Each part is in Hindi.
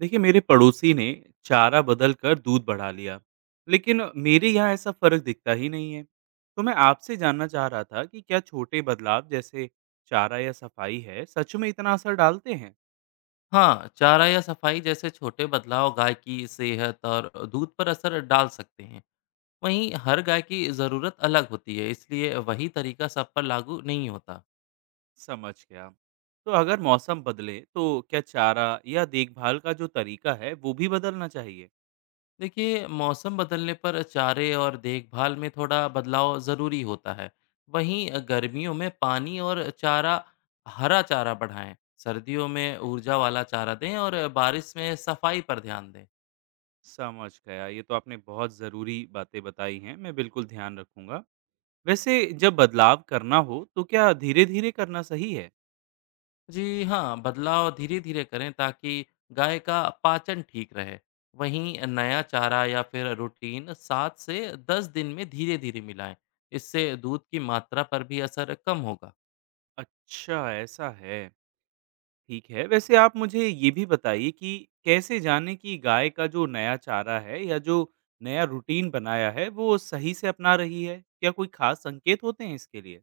देखिए, मेरे पड़ोसी ने चारा बदल कर दूध बढ़ा लिया, लेकिन मेरे यहाँ ऐसा फर्क दिखता ही नहीं है। तो मैं आपसे जानना चाह रहा था कि क्या छोटे बदलाव जैसे चारा या सफाई है, सच में इतना असर डालते हैं। हाँ, चारा या सफाई जैसे छोटे बदलाव गाय की सेहत और दूध पर असर डाल सकते हैं। वहीं हर गाय की ज़रूरत अलग होती है, इसलिए वही तरीका सब पर लागू नहीं होता। समझ गया। तो अगर मौसम बदले, तो क्या चारा या देखभाल का जो तरीका है, वो भी बदलना चाहिए। देखिए, मौसम बदलने पर चारे और देखभाल में थोड़ा बदलाव ज़रूरी होता है। वहीं गर्मियों में पानी और चारा हरा चारा बढ़ाएं, सर्दियों में ऊर्जा वाला चारा दें और बारिश में सफाई पर ध्यान दें। समझ गया, ये तो आपने बहुत ज़रूरी बातें बताई हैं, मैं बिल्कुल ध्यान रखूंगा। वैसे, जब बदलाव करना हो तो क्या धीरे धीरे करना सही है। जी हाँ, बदलाव धीरे-धीरे करें ताकि गाय का पाचन ठीक रहे। वहीं नया चारा या फिर रूटीन 7 से 10 दिन में धीरे-धीरे मिलाएं। इससे दूध की मात्रा पर भी असर कम होगा। अच्छा, ऐसा है। ठीक है, वैसे आप मुझे ये भी बताइए कि कैसे जानें कि गाय का जो नया चारा है या जो नया रूटीन बनाया है, वो सही से अपना रही है? क्या कोई खास संकेत होते हैं इसके लिए?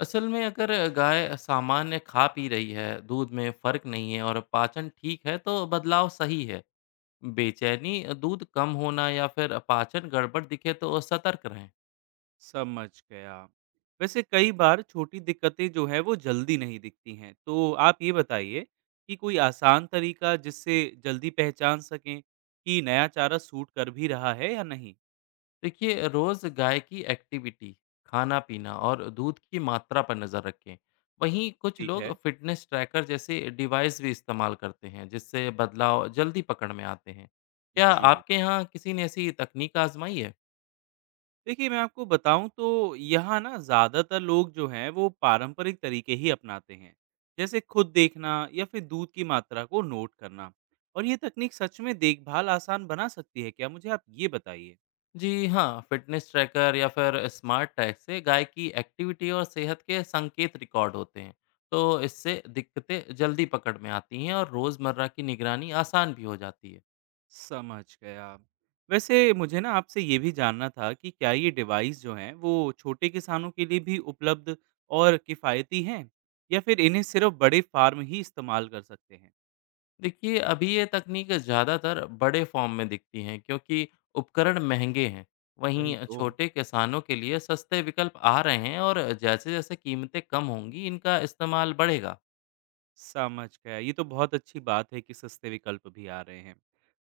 असल में अगर गाय सामान्य खा पी रही है, दूध में फर्क नहीं है और पाचन ठीक है तो बदलाव सही है। बेचैनी, दूध कम होना या फिर पाचन गड़बड़ दिखे तो सतर्क रहें। समझ गया। वैसे कई बार छोटी दिक्कतें जो हैं, वो जल्दी नहीं दिखती हैं। तो आप ये बताइए कि कोई आसान तरीका जिससे जल्दी पहचान सकें कि नया चारा सूट कर भी रहा है या नहीं? देखिए रोज गाय की एक्टिविटी, खाना पीना और दूध की मात्रा पर नजर रखें। वहीं कुछ ठीक लोग है। फिटनेस ट्रैकर जैसे डिवाइस भी इस्तेमाल करते हैं जिससे बदलाव जल्दी पकड़ में आते हैं। क्या जी। आपके यहाँ किसी ने ऐसी तकनीक आजमाई है? देखिए, मैं आपको बताऊँ तो यहाँ ना ज़्यादातर लोग जो हैं वो पारंपरिक तरीके ही अपनाते हैं। जैसे खुद देखना या फिर दूध की मात्रा को नोट करना। और ये तकनीक सच में देखभाल आसान बना सकती है क्या? मुझे आप ये बताइए। जी हाँ, फिटनेस ट्रैकर या फिर स्मार्ट टैग से गाय की एक्टिविटी और सेहत के संकेत रिकॉर्ड होते हैं। तो इससे दिक्कतें जल्दी पकड़ में आती हैं और रोजमर्रा की निगरानी आसान भी हो जाती है। समझ गया। वैसे मुझे ना आपसे ये भी जानना था कि क्या ये डिवाइस जो हैं वो छोटे किसानों के लिए भी उपलब्ध और किफ़ायती हैं? या फिर इन्हें सिर्फ़ बड़े फ़ार्म ही इस्तेमाल कर सकते हैं? देखिए, अभी ये तकनीक ज़्यादातर बड़े फॉर्म में दिखती हैं क्योंकि उपकरण महंगे हैं। वही वहीं तो। छोटे किसानों के लिए सस्ते विकल्प आ रहे हैं और जैसे-जैसे कीमतें कम होंगी, इनका इस्तेमाल बढ़ेगा। समझ गया। ये तो बहुत अच्छी बात है कि सस्ते विकल्प भी आ रहे हैं।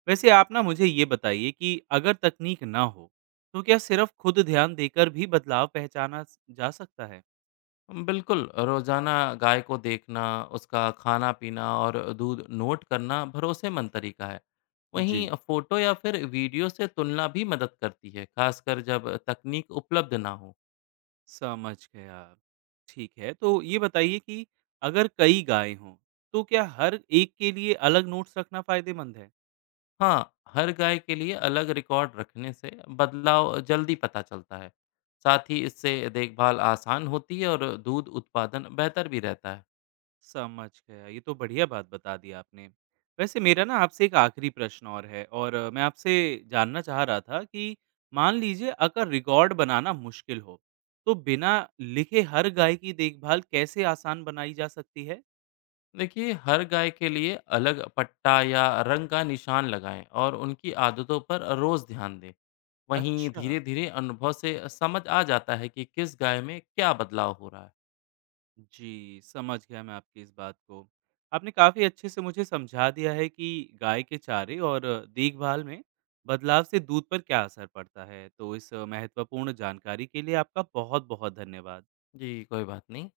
वैसे आप ना मुझे ये बताइए कि अगर तकनीक ना हो, तो क्या सिर्फ खुद ध्यान देकर भी बदलाव जा सकता है? बिल्कुल, रोज़ाना गाय को देखना, उसका खाना-पीना और दूध नोट करना भरोसेमंद तरीका है। वहीं जी, फ़ोटो या फिर वीडियो से तुलना भी मदद करती है, खासकर जब तकनीक उपलब्ध ना हो। समझ गया। ठीक है, तो ये बताइए कि अगर कई गायें हों, तो क्या हर एक के लिए अलग नोट्स रखना फायदेमंद है? हाँ, हर गाय के लिए अलग रिकॉर्ड रखने से बदलाव जल्दी पता चलता है। साथ ही इससे देखभाल आसान होती है और दूध उत्पादन बेहतर भी रहता है। समझ गया। ये तो बढ़िया बात बता दी आपने। वैसे मेरा ना आपसे एक आखिरी प्रश्न और है, और मैं आपसे जानना चाह रहा था कि मान लीजिए अगर रिकॉर्ड बनाना मुश्किल हो, तो बिना लिखे हर गाय की देखभाल कैसे आसान बनाई जा सकती है? देखिए, हर गाय के लिए अलग पट्टा या रंग का निशान लगाएं और उनकी आदतों पर रोज ध्यान दें। वहीं अच्छा। धीरे-धीरे अनुभव से समझ आ जाता है कि किस गाय में क्या बदलाव हो रहा है। जी, समझ गया मैं आपकी इस बात को। आपने काफ़ी अच्छे से मुझे समझा दिया है कि गाय के चारे और देखभाल में बदलाव से दूध पर क्या असर पड़ता है। तो इस महत्वपूर्ण जानकारी के लिए आपका बहुत-बहुत धन्यवाद। जी, कोई बात नहीं।